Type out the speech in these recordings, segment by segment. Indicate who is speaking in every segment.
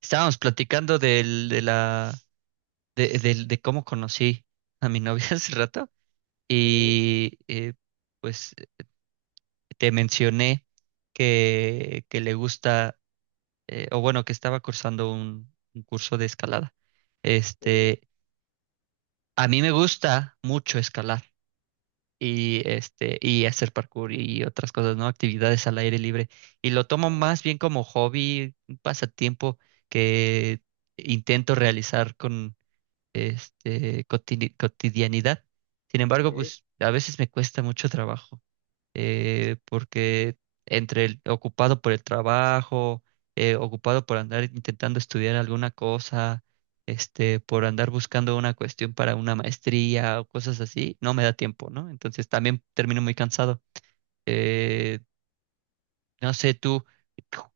Speaker 1: Estábamos platicando del, de la, de, del- de cómo conocí a mi novia hace rato
Speaker 2: Sí,
Speaker 1: y pues te mencioné que le gusta, o bueno, que estaba cursando un curso de escalada.
Speaker 2: sí,
Speaker 1: Este, a mí me gusta mucho escalar y y hacer parkour y otras cosas, ¿no? Actividades al aire libre. Y lo tomo
Speaker 2: ajá,
Speaker 1: más bien como hobby, un pasatiempo que intento realizar cotidianidad. Sin embargo,
Speaker 2: sí.
Speaker 1: pues a veces me cuesta mucho trabajo, porque entre el ocupado por el trabajo, ocupado por andar intentando estudiar alguna cosa, por andar buscando una cuestión para una maestría o cosas así, no me da tiempo, ¿no? Entonces también termino muy cansado. Eh, no sé, tú,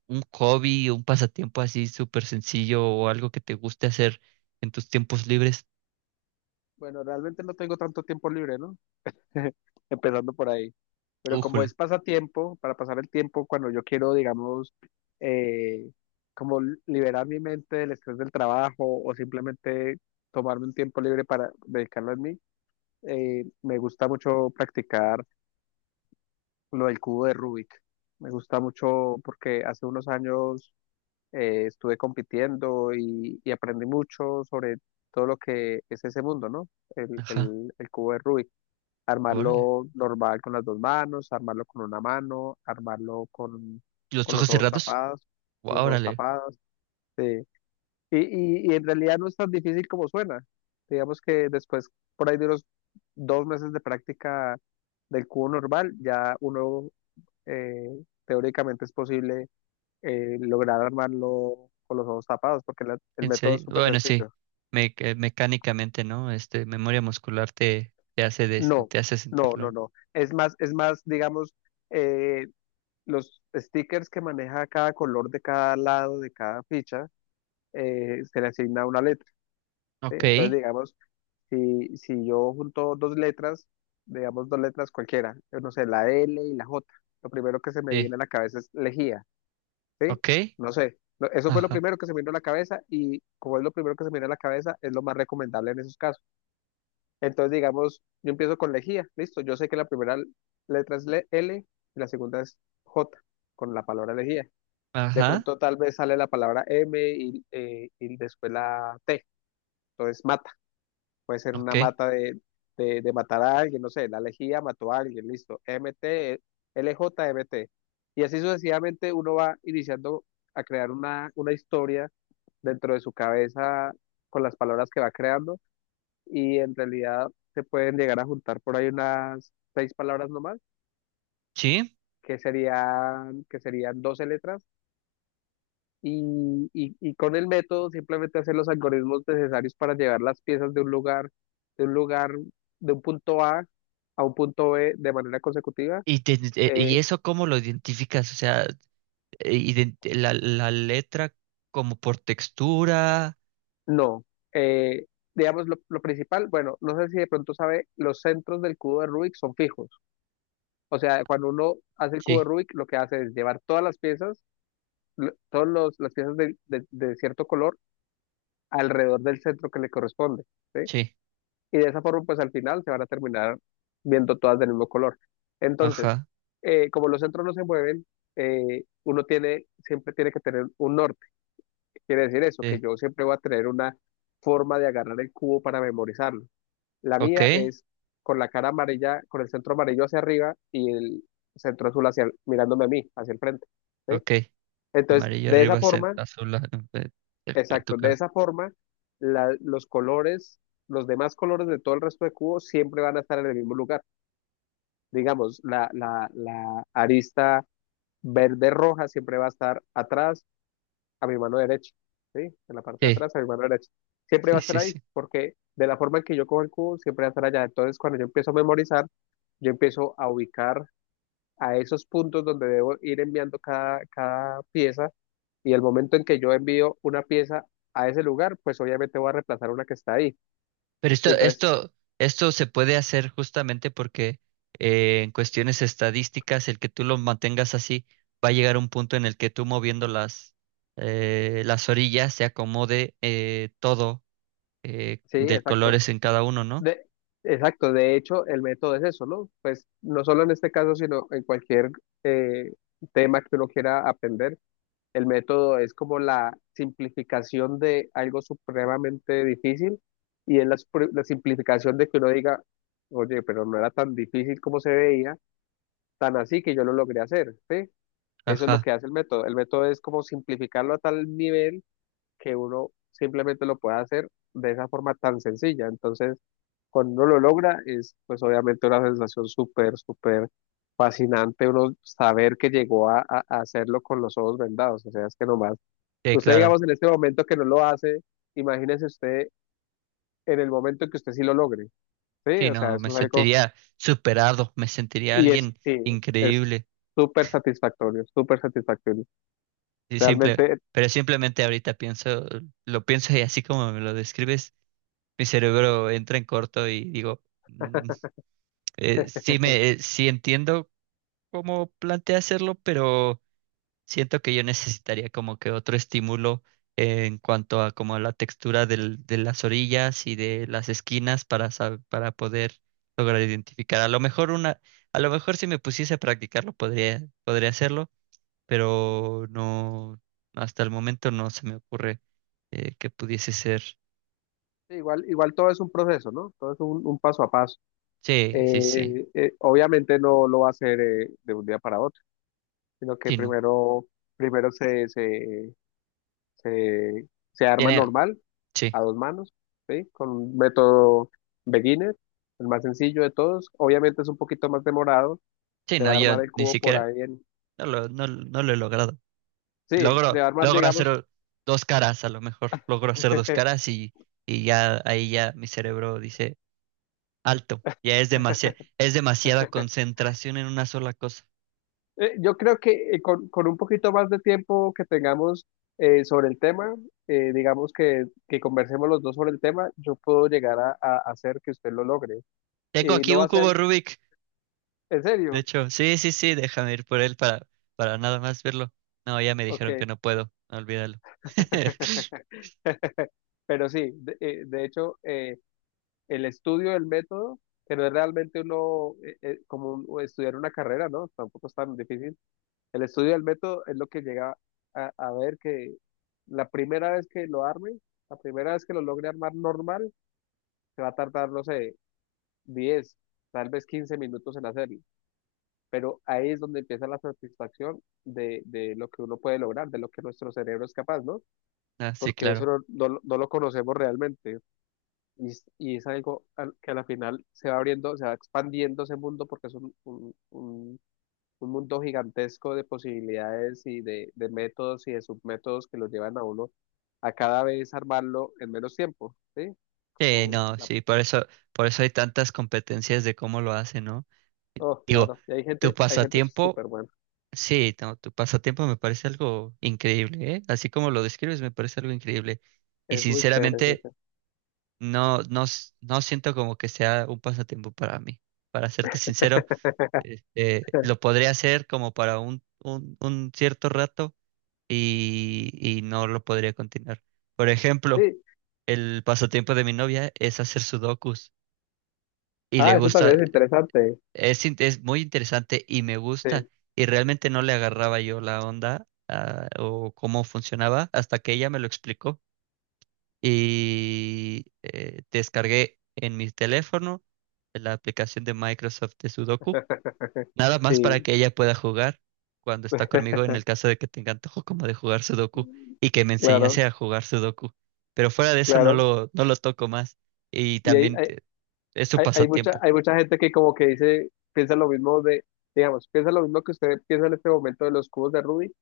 Speaker 1: un hobby, un pasatiempo así súper sencillo o algo que te guste hacer en tus tiempos libres.
Speaker 2: Bueno, realmente no tengo tanto tiempo libre, ¿no? Empezando por ahí. Pero como es
Speaker 1: Újule.
Speaker 2: pasatiempo, para pasar el tiempo cuando yo quiero, digamos, eh, como liberar mi mente del estrés del trabajo o simplemente tomarme un tiempo libre para dedicarlo a mí, me gusta mucho practicar lo del cubo de Rubik. Me gusta mucho porque hace unos años estuve compitiendo y aprendí mucho sobre todo lo que es ese mundo, ¿no? El,
Speaker 1: Ajá.
Speaker 2: el, el cubo de Rubik.
Speaker 1: Órale.
Speaker 2: Armarlo normal con las dos manos, armarlo con una mano, armarlo con,
Speaker 1: ¿Los
Speaker 2: con los
Speaker 1: ojos
Speaker 2: ojos
Speaker 1: cerrados?
Speaker 2: tapados, con los ojos
Speaker 1: Órale.
Speaker 2: tapados. Sí. Y en realidad no es tan difícil como suena. Digamos que después, por ahí de unos 2 meses de práctica del cubo normal, ya uno teóricamente es posible lograr armarlo con los ojos tapados, porque el
Speaker 1: En
Speaker 2: método es
Speaker 1: serio.
Speaker 2: súper
Speaker 1: Bueno, sí.
Speaker 2: sencillo.
Speaker 1: Que mecánicamente, ¿no? Memoria muscular te hace
Speaker 2: No,
Speaker 1: te hace
Speaker 2: no, no,
Speaker 1: sentirlo.
Speaker 2: no. Es más, digamos, eh, los stickers que maneja cada color de cada lado, de cada ficha, se le asigna una letra, ¿sí?
Speaker 1: Ok.
Speaker 2: Entonces, digamos, si yo junto dos letras, digamos dos letras cualquiera, yo no sé, la L y la J, lo primero que se me
Speaker 1: Sí.
Speaker 2: viene a la cabeza es lejía. ¿Sí?
Speaker 1: Ok.
Speaker 2: No sé, eso fue lo
Speaker 1: Ajá.
Speaker 2: primero que se me vino a la cabeza y como es lo primero que se me vino a la cabeza, es lo más recomendable en esos casos. Entonces, digamos, yo empiezo con lejía, listo, yo sé que la primera letra es L y la segunda es J, con la palabra lejía. De
Speaker 1: Ajá.
Speaker 2: pronto tal vez sale la palabra M y después la T, entonces mata puede ser una
Speaker 1: Ok.
Speaker 2: mata de matar a alguien, no sé, la lejía mató a alguien, listo, M T L J M T. Y así sucesivamente uno va iniciando a crear una historia dentro de su cabeza con las palabras que va creando y en realidad se pueden llegar a juntar por ahí unas seis palabras nomás,
Speaker 1: Sí.
Speaker 2: que serían 12 letras y con el método simplemente hacer los algoritmos necesarios para llevar las piezas de un lugar, de un lugar, de un punto A a un punto B de manera consecutiva.
Speaker 1: ¿Y, y
Speaker 2: Eh,
Speaker 1: eso cómo lo identificas? O sea, la letra como por textura.
Speaker 2: no. Eh, digamos, lo principal, bueno, no sé si de pronto sabe, los centros del cubo de Rubik son fijos. O sea, cuando uno hace el cubo de
Speaker 1: Sí.
Speaker 2: Rubik, lo que hace es llevar todas las piezas, todas las piezas de cierto color alrededor del centro que le corresponde, ¿sí?
Speaker 1: Sí.
Speaker 2: Y de esa forma pues al final se van a terminar viendo todas del mismo color. Entonces,
Speaker 1: Ajá.
Speaker 2: como los centros no se mueven, uno tiene, siempre tiene que tener un norte. Quiere decir eso, que
Speaker 1: Sí.
Speaker 2: yo siempre voy a tener una forma de agarrar el cubo para memorizarlo. La mía
Speaker 1: Ok.
Speaker 2: es con la cara amarilla, con el centro amarillo hacia arriba y el centro azul hacia, mirándome a mí, hacia el frente. ¿Sí?
Speaker 1: Ok.
Speaker 2: Entonces,
Speaker 1: Amarillo
Speaker 2: de esa
Speaker 1: arriba,
Speaker 2: forma,
Speaker 1: azul a tu
Speaker 2: exacto, de
Speaker 1: cara.
Speaker 2: esa forma, los colores, los demás colores de todo el resto de cubos siempre van a estar en el mismo lugar. Digamos, la arista verde-roja siempre va a estar atrás a mi mano derecha, ¿sí? En la parte de
Speaker 1: Sí.
Speaker 2: atrás a mi mano derecha. Siempre
Speaker 1: Sí,
Speaker 2: va a estar
Speaker 1: sí,
Speaker 2: ahí,
Speaker 1: sí.
Speaker 2: porque de la forma en que yo cojo el cubo, siempre va a estar allá. Entonces, cuando yo empiezo a memorizar, yo empiezo a ubicar a esos puntos donde debo ir enviando cada pieza y el momento en que yo envío una pieza a ese lugar, pues obviamente voy a reemplazar una que está ahí.
Speaker 1: Pero
Speaker 2: Y entonces,
Speaker 1: esto se puede hacer justamente porque en cuestiones estadísticas, el que tú lo mantengas así, va a llegar un punto en el que tú moviendo las orillas se acomode todo
Speaker 2: sí,
Speaker 1: de
Speaker 2: exacto.
Speaker 1: colores en cada uno, ¿no?
Speaker 2: De, exacto, de hecho, el método es eso, ¿no? Pues no solo en este caso, sino en cualquier eh, tema que uno quiera aprender, el método es como la simplificación de algo supremamente difícil y es la, la simplificación de que uno diga, oye, pero no era tan difícil como se veía, tan así que yo lo logré hacer, ¿sí? Eso es lo
Speaker 1: Ajá,
Speaker 2: que hace el método. El método es como simplificarlo a tal nivel que uno simplemente lo pueda hacer de esa forma tan sencilla. Entonces, cuando uno lo logra, es pues obviamente una sensación súper, súper fascinante uno saber que llegó a hacerlo con los ojos vendados. O sea, es que nomás,
Speaker 1: sí,
Speaker 2: usted
Speaker 1: claro.
Speaker 2: digamos en este momento que no lo hace, imagínese usted en el momento que usted sí lo logre. Sí,
Speaker 1: Sí,
Speaker 2: o sea,
Speaker 1: no, me
Speaker 2: eso es algo,
Speaker 1: sentiría superado, me sentiría
Speaker 2: y es,
Speaker 1: alguien
Speaker 2: sí, es
Speaker 1: increíble.
Speaker 2: súper satisfactorio, súper satisfactorio.
Speaker 1: Y simple,
Speaker 2: Realmente,
Speaker 1: pero simplemente ahorita pienso, lo pienso y así como me lo describes, mi cerebro entra en corto y digo.
Speaker 2: eh,
Speaker 1: Sí entiendo cómo plantea hacerlo, pero siento que yo necesitaría como que otro estímulo en cuanto a como la textura de las orillas y de las esquinas para para poder lograr identificar. A lo mejor si me pusiese a practicarlo podría hacerlo, pero no, hasta el momento no se me ocurre que pudiese ser.
Speaker 2: igual, igual todo es un proceso, ¿no? Todo es un paso a paso.
Speaker 1: Sí, sí, sí.
Speaker 2: Obviamente no lo va a hacer de un día para otro, sino que
Speaker 1: Sí, no.
Speaker 2: primero, primero se arma
Speaker 1: Tiene,
Speaker 2: normal,
Speaker 1: sí.
Speaker 2: a dos manos, ¿sí? Con un método beginner, el más sencillo de todos. Obviamente es un poquito más demorado,
Speaker 1: Sí,
Speaker 2: se
Speaker 1: no,
Speaker 2: va a
Speaker 1: yo
Speaker 2: armar el
Speaker 1: ni
Speaker 2: cubo por
Speaker 1: siquiera
Speaker 2: ahí en.
Speaker 1: no lo he logrado.
Speaker 2: Sí, se va a armar,
Speaker 1: Logro
Speaker 2: digamos,
Speaker 1: hacer dos caras, a lo mejor. Logro hacer dos caras y ya ahí ya mi cerebro dice, alto, es demasiada concentración en una sola cosa.
Speaker 2: Yo creo que con un poquito más de tiempo que tengamos sobre el tema, digamos que conversemos los dos sobre el tema, yo puedo llegar a hacer que usted lo logre.
Speaker 1: Tengo
Speaker 2: Y
Speaker 1: aquí
Speaker 2: no va
Speaker 1: un
Speaker 2: a ser,
Speaker 1: cubo Rubik.
Speaker 2: ¿en
Speaker 1: De
Speaker 2: serio?
Speaker 1: hecho, sí, sí, sí, déjame ir por él para nada más verlo. No, ya me
Speaker 2: Ok.
Speaker 1: dijeron que no puedo, olvídalo.
Speaker 2: Pero sí, de hecho, el estudio del método, que no es realmente uno, como estudiar una carrera, ¿no? Tampoco es tan difícil. El estudio del método es lo que llega a ver que la primera vez que lo arme, la primera vez que lo logre armar normal, se va a tardar, no sé, 10 tal vez 15 minutos en hacerlo. Pero ahí es donde empieza la satisfacción de lo que uno puede lograr, de lo que nuestro cerebro es capaz, ¿no?
Speaker 1: No, sí,
Speaker 2: Porque eso
Speaker 1: claro.
Speaker 2: no lo conocemos realmente. Y, y es algo que a la final se va abriendo, se va expandiendo ese mundo porque es un, un mundo gigantesco de posibilidades y de métodos y de submétodos que lo llevan a uno a cada vez armarlo en menos tiempo, ¿sí?
Speaker 1: Sí,
Speaker 2: Como
Speaker 1: no,
Speaker 2: la-
Speaker 1: sí, por eso hay tantas competencias de cómo lo hacen, ¿no?
Speaker 2: oh,
Speaker 1: Digo,
Speaker 2: claro. Y hay
Speaker 1: tu
Speaker 2: gente, hay gente
Speaker 1: pasatiempo.
Speaker 2: súper buena.
Speaker 1: Sí, no, tu pasatiempo me parece algo increíble, ¿eh? Así como lo describes, me parece algo increíble. Y
Speaker 2: Es muy chévere, es muy
Speaker 1: sinceramente,
Speaker 2: chévere.
Speaker 1: no siento como que sea un pasatiempo para mí. Para serte sincero, lo podría hacer como para un cierto rato y no lo podría continuar. Por ejemplo,
Speaker 2: Sí.
Speaker 1: el pasatiempo de mi novia es hacer sudokus y le
Speaker 2: Ah, eso
Speaker 1: gusta.
Speaker 2: también es interesante.
Speaker 1: Es, es muy interesante y me gusta.
Speaker 2: Sí,
Speaker 1: Y realmente no le agarraba yo la onda ah, o cómo funcionaba hasta que ella me lo explicó. Y descargué en mi teléfono la aplicación de Microsoft de Sudoku, nada más para
Speaker 2: sí,
Speaker 1: que ella pueda jugar cuando está conmigo en el caso de que tenga antojo como de jugar Sudoku y que me
Speaker 2: claro,
Speaker 1: enseñase a jugar Sudoku. Pero fuera de eso
Speaker 2: claro.
Speaker 1: no lo toco más. Y
Speaker 2: Y hay,
Speaker 1: también
Speaker 2: hay,
Speaker 1: es su
Speaker 2: hay, hay mucha,
Speaker 1: pasatiempo.
Speaker 2: hay mucha gente que como que dice, piensa lo mismo de, digamos, piensa lo mismo que usted piensa en este momento de los cubos de Rubik.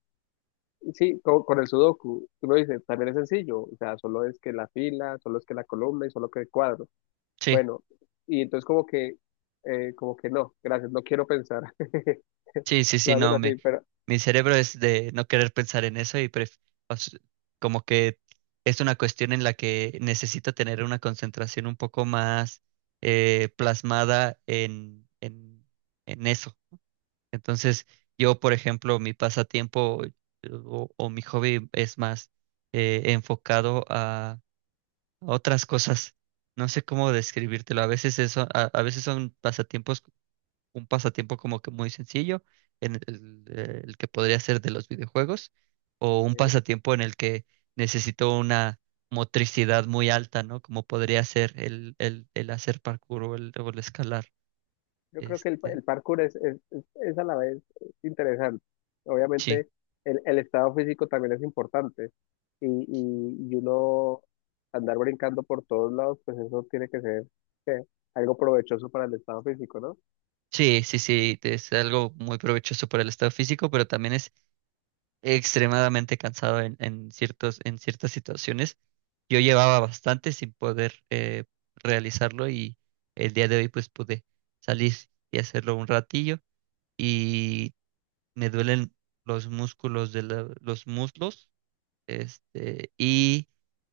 Speaker 2: Sí, el sudoku, tú lo dices, también es sencillo, o sea, solo es que la fila, solo es que la columna y solo que el cuadro.
Speaker 1: Sí.
Speaker 2: Bueno, y entonces como que no, gracias, no quiero pensar.
Speaker 1: Sí, sí,
Speaker 2: Lo
Speaker 1: sí,
Speaker 2: hacen
Speaker 1: no,
Speaker 2: así, pero
Speaker 1: mi cerebro es de no querer pensar en eso y o s- como que es una cuestión en la que necesito tener una concentración un poco más plasmada en eso. Entonces, yo, por ejemplo, mi pasatiempo o mi hobby es más enfocado a otras cosas. No sé cómo describírtelo. A a veces son pasatiempos un pasatiempo como que muy sencillo, el que podría ser de los videojuegos, o un
Speaker 2: eh,
Speaker 1: pasatiempo en el que necesito una motricidad muy alta, ¿no? Como podría ser el hacer parkour o o el escalar.
Speaker 2: yo creo que
Speaker 1: Este,
Speaker 2: el parkour es a la vez interesante.
Speaker 1: sí,
Speaker 2: Obviamente el estado físico también es importante y uno andar brincando por todos lados, pues eso tiene que ser eh, algo provechoso para el estado físico, ¿no?
Speaker 1: sí, sí, sí, es algo muy provechoso para el estado físico, pero también es extremadamente cansado en ciertos, en ciertas situaciones. Yo llevaba bastante sin poder realizarlo y el día de hoy pues pude salir y hacerlo un ratillo y me duelen los músculos de los muslos, este y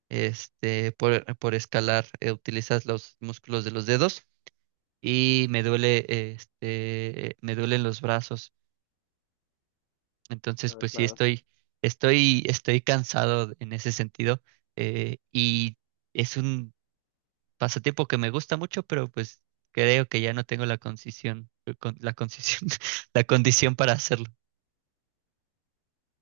Speaker 1: este por escalar utilizas los músculos de los dedos y me duele me duelen los brazos. Entonces
Speaker 2: Ah,
Speaker 1: pues sí
Speaker 2: claro.
Speaker 1: estoy estoy cansado en ese sentido y es un pasatiempo que me gusta mucho, pero pues creo que ya no tengo la concisión, con- la concisión, la condición para hacerlo.